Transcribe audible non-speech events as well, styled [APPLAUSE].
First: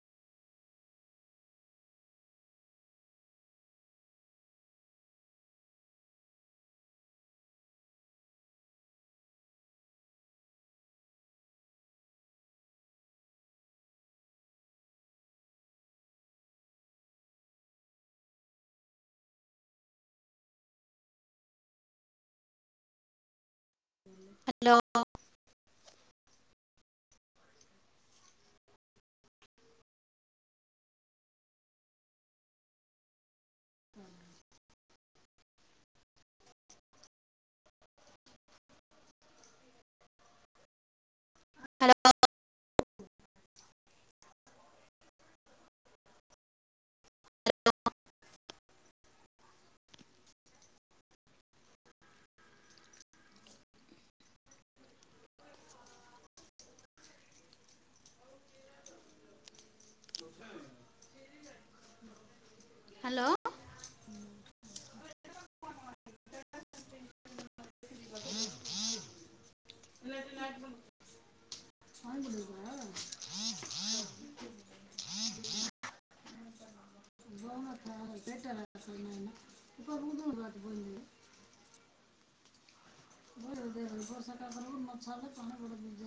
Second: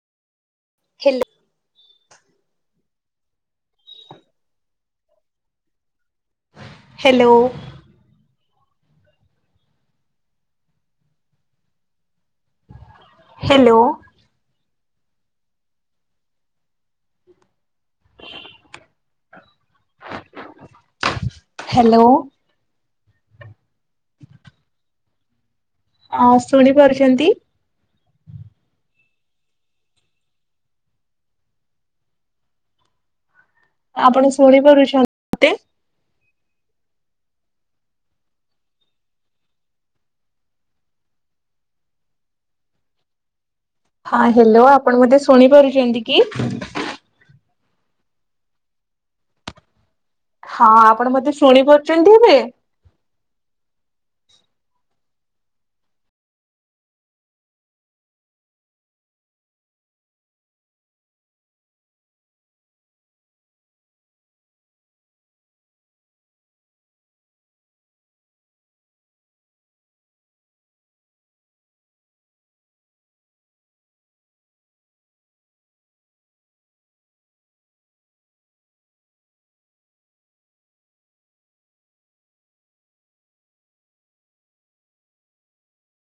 ଖେଲେ। Hello. Hello hello hello ହଁ ଶୁଣିପାରୁଚନ୍ତି ଆପଣ ଶୁଣିପାରୁଚ ତେ ହଁ ହେଲୋ ଆପଣ ମତେ ଶୁଣି ପାରୁଚନ୍ତି କି? ହଁ ଆପଣ ମତେ ଶୁଣିପାରୁଚନ୍ତି ଏବେ [INAUDIBLE] ହାଲୋ ମ ନା [UNINTELLIGIBLE] ହଁ ହଁ ହଁ ହଁ [INAUDIBLE] ବୋଉ ମଥ ଏ ପେଟର କୋଉ ବାଟେ, ବୁଲେ ବ [INAUDIBLE] ବର୍ଷା ଟା ପାଲେ ମଛଲେ ପା [INAUDIBLE]